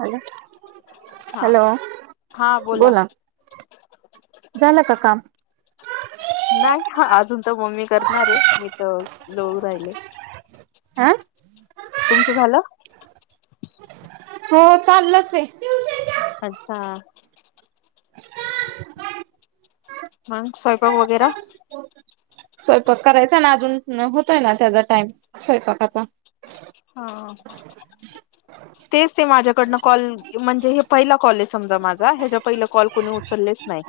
Hello हा hello बोला झालं का काम नाही अजून तर मम्मी करणार आहे मी तर लोळू राहिले आ तुमचं झालं हो चाललच आहे अच्छा मंग स्वयंपाग वगैरा स्वयंपाक करायचा ना अजून होतयं ना त्याचा टाइम स्वयंपाकाचा हा तेच ते माझ्याकडनं कॉल म्हणजे हे पहिला कॉल आहे समजा माझा ह्याच्या पहिला कॉल कोणी उचललेच नाही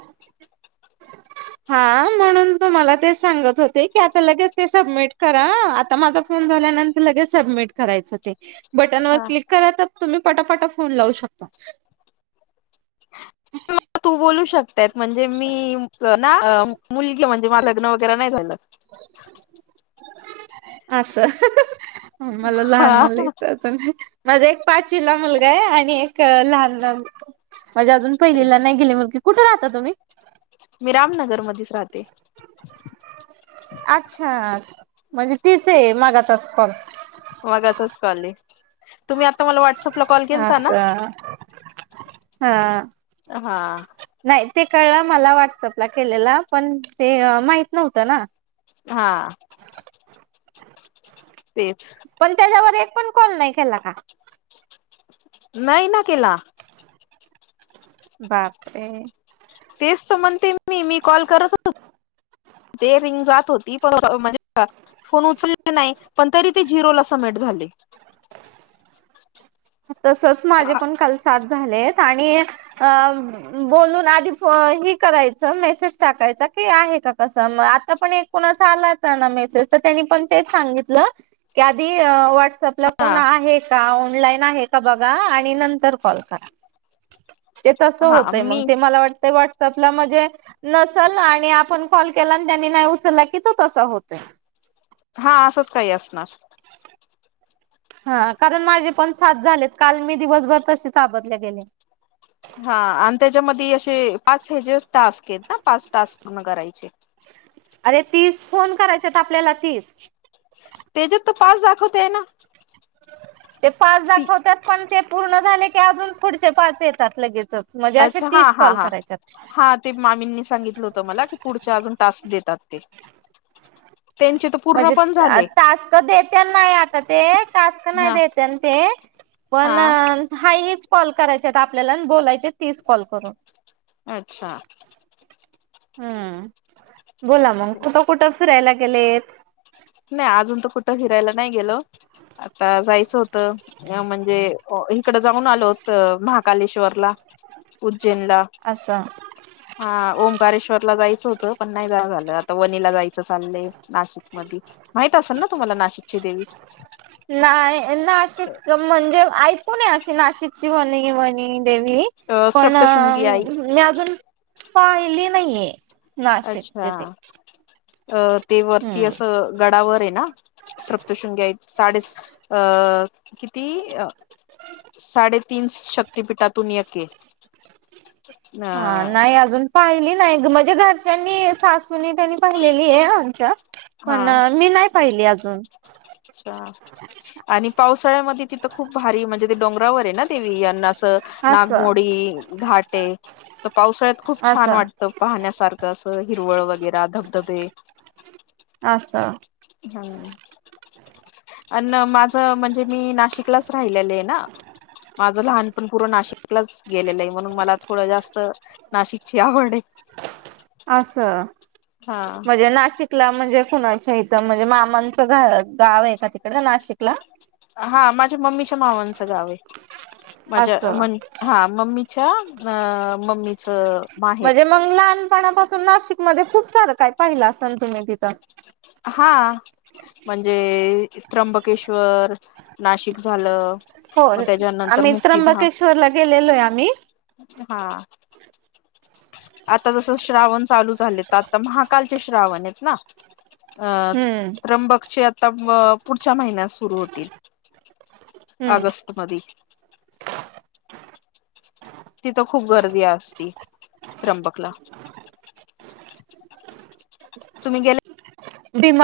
हा ना परंतु मला ते सांगत होते की आता लगेच ते सबमिट करा आता माझा फोन झाल्यानंतर लगेच सबमिट करायचं ते बटनवर हा क्लिक करा तर तुम्ही पटापटा फोन लावू शकता तू बोलू शकतायत म्हणजे मी ना मुलगी म्हणजे लग्न वगैरे नाही झालं असं ह ह ह मला लहान हा मुलं आहेत अंह माझा एक पाचवीला मुलगा आहे आणि एक लहान मुलगी आहे म्हणजे अजून पहिलेला नाही गेली मुलगी कुठे राहता तुम्ही मी रामनगर मधेच राहते अच्छा म्हणजे तीच आहे मागाचाच कॉल मगाचाच कॉल आहे तुम्ही आता मला व्हॉट्सअपला कॉल केलता ना हा हा. हा. नाही ते कळलं मला व्हॉट्सअपला केलेला पण ते माहित नव्हतं ना. हा. तेच पण त्याच्यावर एक पण कॉल नाही केला का नाही ना केला. बापरे तेच तर म्हणते मी मी कॉल करत होतो ते रिंग जात होती पण म्हणजे [inaudible] फोन उचलले नाही पण तरी ते झिरोला समिट झाले तसच माझे पण काल सात झालेत आणि अह बोलून आधी फ हे करायचं मेसेज टाकायचा की आहे का कसं मग आता पण एक कोणाचा आला त्यांना मेसेज तर त्यांनी पण तेच सांगितल की आधी अह व्हॉट्सॲप म्हटलं कोण हा आहे का ऑनलाईन आहे का बघा आणि नंतर कॉल करा ते तसं हा होतंय मग मी ते मला वाटतं वाट व्हॉट्सअँप म्हणजे नसल आणि आपण कॉल केला आणि त्यांनी नाही उचलला की तो तसा होतोय. हा असंच काही असणार. हा कारण माझे पण साया झालेत काल मी दिवसभर तसेच आबादले गेले हा आणि त्याच्यामध्ये असे पाच हे जे टास्क आहेत ना पाच टास्क पूर्ण करायचे. अरे तीस फोन करायच्यात आपल्याला तीस. तेच्यात तर पाच दाखवतेय ना. ते पाच ती दाखवतात पण ते पूर्ण झाले की अजून पुढचे पाच येतात लगेच च म्हणजे असे अच्छा हा तीस हा कॉल हा करायच्यात. हा ते मामींनी सांगितलं होत मला की पुढच्या अजून टास्क देतात ते. त्यांचे तर पूर्ण पण झाले. तर देत्यानं नाय आता ते टास्क नाही हा देत्यानं ते पण हा हाय हेच. कॉल करायच्यात आपल्याला आणि बोलायचेत तीस कॉल करून अच्छा. हम्म बोला मग कुठं कुठं फिरायला गेलेत? नाही अजून तर कुठं फिरायला नाही गेलो आता जायचं होतं ह्या म्हणजे अह इकडं जाऊन आलो होतो महाकालेश्वरला उज्जैनला अस हा ओंकारेश्वर ला जायचं होतं पण नाही जाण झालं आता वनीला जायचं चाललंय. नाशिक मध्ये. माहित असेल ना तुम्हाला नाशिकची देवी. नाही नाशिक म्हणजे ऐकून आहे अशी नाशिक ची वणी वणी देवी अ पण सप्तशृंगी आई मी अजून पाहिली नाहीये नाशिकच ते. अह ते वरती हम्म असं गडावर आहे ना सप्तशृंगी आहे ती साडे अ किती साडे तीन शक्ततीपीठातून येते. हा नाही अजून पाहिली नाही म्हणजे घरच्यांनी सासूनी त्यांनी पाहिलेली आहे आमच्या हा पण मी नाही पाहिली अजून. अच्छा. आणि पावसाळ्यामध्ये तिथं खूप भारी म्हणजे ते डोंगरावर आहे ना देवी यांना असं नागमोडी घाटे. तर पावसाळ्यात खूप छान असं वाटतं पाहण्यासारखं असं हिरवळ वगैरे धबधबे. आसा. हम्म. अ माझं म्हणजे मी नाशिकलाच राहिलेलं आहे ना? माझं लहानपण पूर नाशिकलाच गेलेलं आहे म्हणून मला थोडं जास्त नाशिकची आवड आहे. आस हा म्हणजे नाशिक. नाशिकला म्हणजे कुणाच्या इथं म्हणजे मामांचं गाव आहे का तिकड नाशिकला? हा माझ्या मम्मीच्या मावांचं गाव आहे माझ्या असं म्हनी. हा मम्मीच्या अ मम्मीच माहेर म्हणजे मग लहानपणापासून नाशिकमध्ये खूप सारं काय पाहिलं असेल तुम्ही तिथं. हा. म्हणजे त्र्यंबकेश्वर नाशिक झालं? हो मग त्याच्यानंतर आम्ही मुक्तिधाम त्र्यंबकेश्वर ला गेलेलो आहे आम्ही. हा. आता जसं श्रावण चालू झाले तर आता महाकालचे श्रावण आहेत ना? हम्म त्रंबक चे आता पुढच्या महिन्यात सुरू होतील? हम्म आगस्ट मधी. तिथं खूप गर्दी असती त्र्यंबकला? तुम्ही गेले?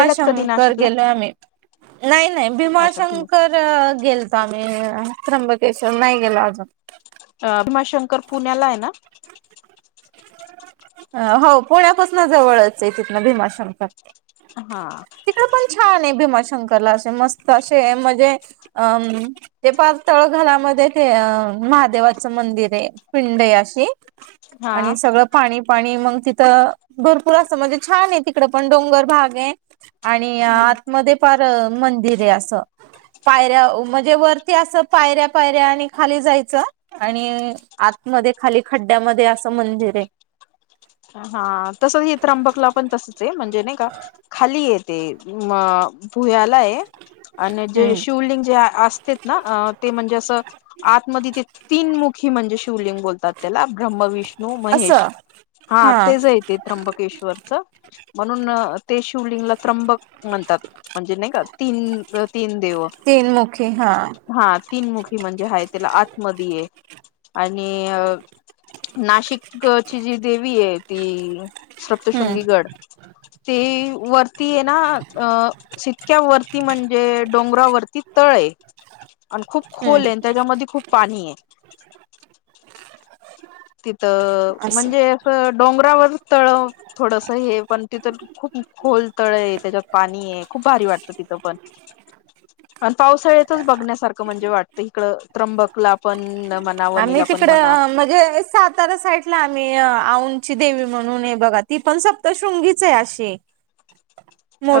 गेलात कधी नाशिकला गेलोय आम्ही. [inaudible] नाही नाही अच्छा भीमाशंकर गेल तर आम्ही त्र्यंबकेश्वर नाही गेलो अजून? भीमाशंकर पुण्याला आहे ना. हो पुण्यापासून जवळच आहे तिथन भीमाशंकर. हा. तिकड पण छान आहे भीमाशंकरला असे मस्त असे म्हणजे अम्म. ते पाच तळ घरामध्ये ते अ महादेवाचं मंदिर आहे पिंड आहे अशी. हा आणि सगळं? पाणी पाणी मग तिथं भरपूर असं म्हणजे छान आहे तिकड पण डोंगर भाग आणि आतमध्ये फार मंदिर आहे असं. पायऱ्या म्हणजे वरती असं पायऱ्या पायऱ्या आणि खाली जायचं? आणि आतमध्ये खाली खड्ड्यामध्ये असं मंदिर आहे. हा तसच हे त्रंबकला पण तसच आहे म्हणजे नाही का खाली ये. मग पुण्याला हे. आणि जे हम्म शिवलिंग जे असते ना ते म्हणजे असं आतमध्ये ते तीन मुखी म्हणजे शिवलिंग बोलतात त्याला ब्रह्म विष्णू महेश. असं हा तेच येते त्र्यंबकेश्वरच म्हणून ते शिवलिंगला त्र्यंबक म्हणतात म्हणजे नाही का तीन तीन देव. तीन मुखे हा? हा तीन मुखी म्हणजे हाय त्याला आत मधी आहे. आणि नाशिकची जी देवी आहे ती हम्म स्रप्तशृंगी गड. ते वरती ये ना अ जीतक्यावरती म्हणजे डोंगरावरती तळय आण खूप खोल ये अन् हम्म त्याज्यामध्ये खूप पाणी ये. तिथं असं म्हणजे असं डोंगरावर तळ थोडस हे पण तिथं खूप खोल तळ ये त्याज्यात पाणी ये खूप भारी वाटतं तिथं पण आण पावसाळ्यातच बघण्यासारखं म्हणजे वाटतं इकड त्र्यंबकला पण अ आम्ही तिकड म्हणजे सातारा साइडला आम्ही अ आऊ ची देवी म्हणून ये बघा ती पण सप्तशृंगीच हाय अशी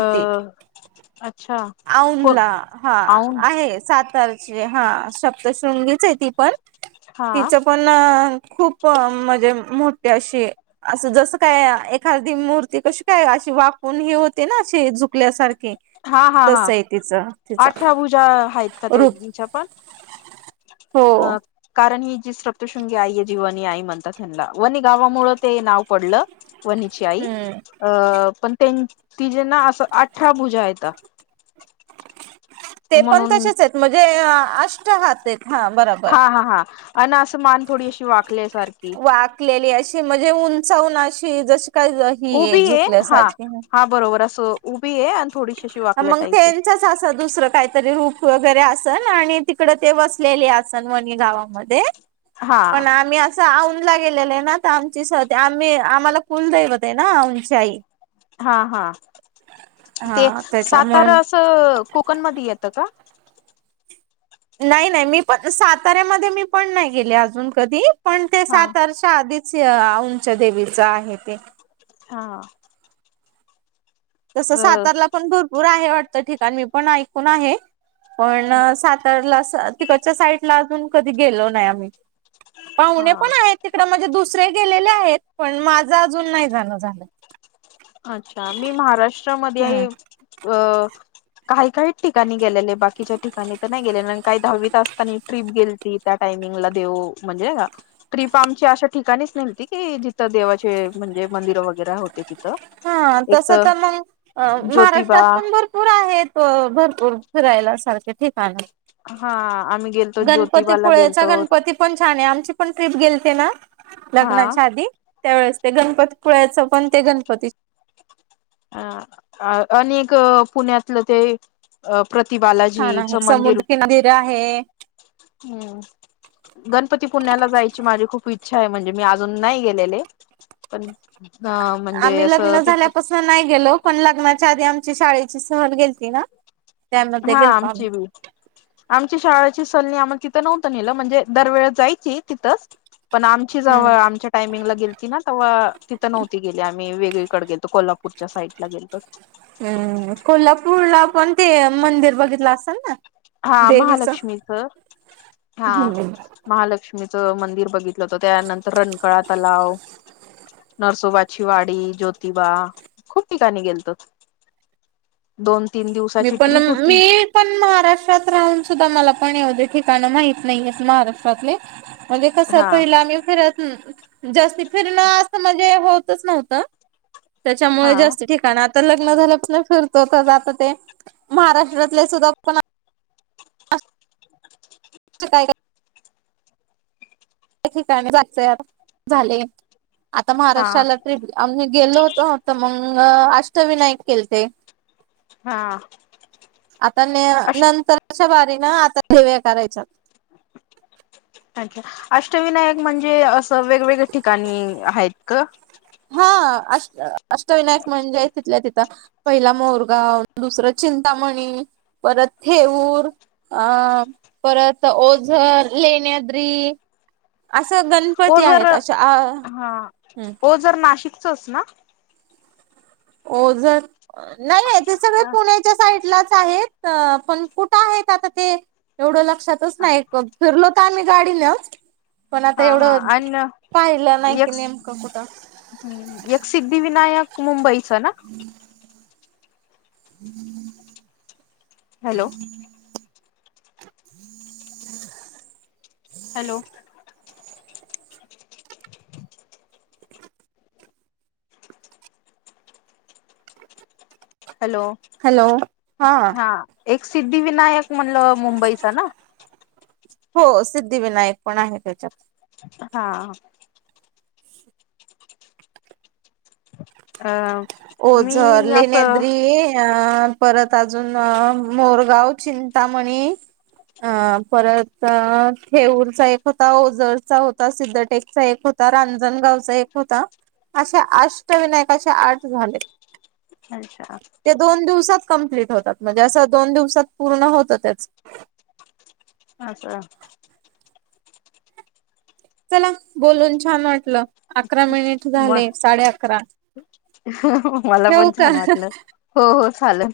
अ अच्छा. हो औंधला हा औंध आहे सातारची हा शप्दशृंगीचय ती पण हा तिचं पण अ खूप म्हणजे मोठी अशी असं जसं काय एखादी मूर्ती कशी काय अशी वाकुन हे होते ना अशी झुकल्यासारखे हा हा हा अठरा भुजा हायत का रूप त्यांच्या पण? हो. अ कारण ही जी स्रप्तशृंगी आई ये जी वनी आई म्हणतात ह्यांनला वनी गावामुळे ते नाव पडलं. वणीची आई हम्म अं पण त्यान तिजे ना असं अठरा भुजा हायता. ते पण म्हणून तसेच आहेत म्हणजे अष्ट हात येत. हा हा हा अन् असं मान थोडी अशी वाकल्या सारखी. कलेली अशी म्हणजे उंचावून अशी जशी काय अ उभी ये हा हा बरोबर असं उभी ये हा मंग त्यांचच असं दुसरं काय ते रूप वगैरे असन आणि तिकड ते वसलेले असन वणी गावामध्ये आहे हा पण आम्ही अ असं औंदला गेलेलं हे ना तर आमची सती आम्ही आम्हाला कुल दैवत हे ना औंदची आई. हा हा ते हा त्याच्यामुळे सातारा असं कोकणमधी येतं का. नाय नाय मी पण साताऱ्यामध्ये मी पण नाय गेले अजून कधी पण ते हा सातारचे ते आधीच अ औंदच्या देवीचं आहे ते हा. तसं अ सातारला पण भरपूर आहे वाटतं ठिकाण मी पण ऐकून आहे. पण सातारला असं तिकडच्या साईडला अजून कधी गेलो नाय आम्ही पाहुणे हा पण आहेत तिकड म्हणजे दुसरे गेलेले आहेत पण माझं अजून नाही जाण झालं. अच्छा मी हम्म. महाराष्ट्रामध्ये अ काही काही ठिकाणी गेलेले बाकीच्या ठिकाणी तर नाय गेलेले काही दहावीत असतानी ट्रिप गेलती त्या टायमिंगला देऊ म्हणजे नाय का ट्रीप आमची अशा ठिकाणीच नेलती की जिथं देवाचे म्हणजे मंदिर वगैरे होते तिथं हा तस तर मंग अ ज्योतिबा महाराष्ट्रात पण भरपूर आहेत. त भरपूर फिरायला सारखे ठिकाणं हा आम्ही. गेलतो ज्योतिबाला गणपतीपुळेचा गेलतो गणपती पण छान हाय आमची पण ट्रीप गेलते ना हा लग्नाच्या आधी त्यावेेळेस ते गणपती पूळ्याचं पण ते गणपती आ अ आणि एक पुण्यातलं ते अ छान आहे प्रतिबालाजीचं मंदिर समुद्र किनारे आहे. हम्म. गणपतीपुण्याला जायची माझी खूप इच्छा ये म्हणजे मी अजून नाय गेलेले पण अ म्हणजे आम्ही असं लग्न ते झाल्यापासून नाही गेलो पण लग्नाच्या आधी आमची शाळेची सहल गेलती ना त्यामध्ये हा गेलतो आम्ही आमची बी आमची शाळेची सल नी आम्हाला तिथं नव्हतं नेलं म्हणजे दरवेळ जायची तिथंच पण आमची हम्म जवळ आमच्या टायमिंगला गेलती ना तवा तिथं नव्हती गेली आम्ही वेगळीकडे गेलतो कोल्हापूर पुढच्या साईड ला गेलतो हू कोल्हापूरला पण ते मंदिर बघितला असाल ना हा देवीचं महालक्ष्मीच हा महालक्ष्मीचं मंदिर बघितलं होतं त्यानंतर रंकाळा तलाव नरसोबाची ज्योतिबा खूप ठिकाणी गेलतो दोन तीन मी दिवसाची पण ट्रिप होती मी पण महाराष्ट्रात राहून सुद्धा मला पण एवढे ठिकाण माहित नाहीेयेत महाराष्ट्रातले म्हणजे कसं हा पहिलं आम्ही फिरत जास्ती फिरणं असं म्हणजे होतच नव्हतं त्याच्यामुळे हा जास्त ठिकाण आता लग्न झालं पासण फिरतो तर जात ते महाराष्ट्रातले सुद्धा काय का प्रत्येक ठिकाणी जायचं झाले आता हा महाराष्ट्राला ट्रिप आम्ही गेलो होतो आता मंग अष्टविनायक केलते हा आता नाही अष्ट नंतरच्या बारीन आता पोळ्या करायच्या अच्छा अष्टविनायक म्हणजे असं वेगवेगळ्या ठिकाणी आहेत ग हा अष्ट अष्टविनायक म्हणजे तिथल्या तिथं पहिला मोरगाव दुसर चिंतामणी परत थेऊर अ परत ओझर लेण्याद्री असं द ओझर हा ओझर नाशिकचच ना ओझर नाही हाय ते सगळे हा पुण्यात च्या साईडलाचं आहेत पण कुठ आहेत आता ते एवढ लक्ष लक्षातच नाहीत बघ फिरलो तर आम्ही गाडीनच पण आता हा एवढं आणि पाहिलं नाही कि नेमकं कुठं हू एक सिद्धिविनायक मुंबईचा ना [inaudible] हॅलो हॅलो हॅलो हॅलो हा एक सिद्धिविनायक म्हणल मुंबईचा ना हो सिद्धिविनायक पण आहे त्याच्यात हा हा हा ओझर लेण्याद्री अ परत अजून मोरगाव चिंतामणी अ परत थेऊरचा एक होता ओझरचा होता सिद्धटेकचा एक हो ता रांजणगावचा एक होता अशे अष्टविनायक अशे आठ झाले अच्छा ते दोन दिवसात कमप्लीट होतात म्हणजे असं दोन दिवसात पूर्ण होत त्याच अच्छा चला बोलून छान वाटलं अकरा मिनिट झाले साडे अकरा हो मला ठेवू पण छान का वाटलं. हो हो चाललं.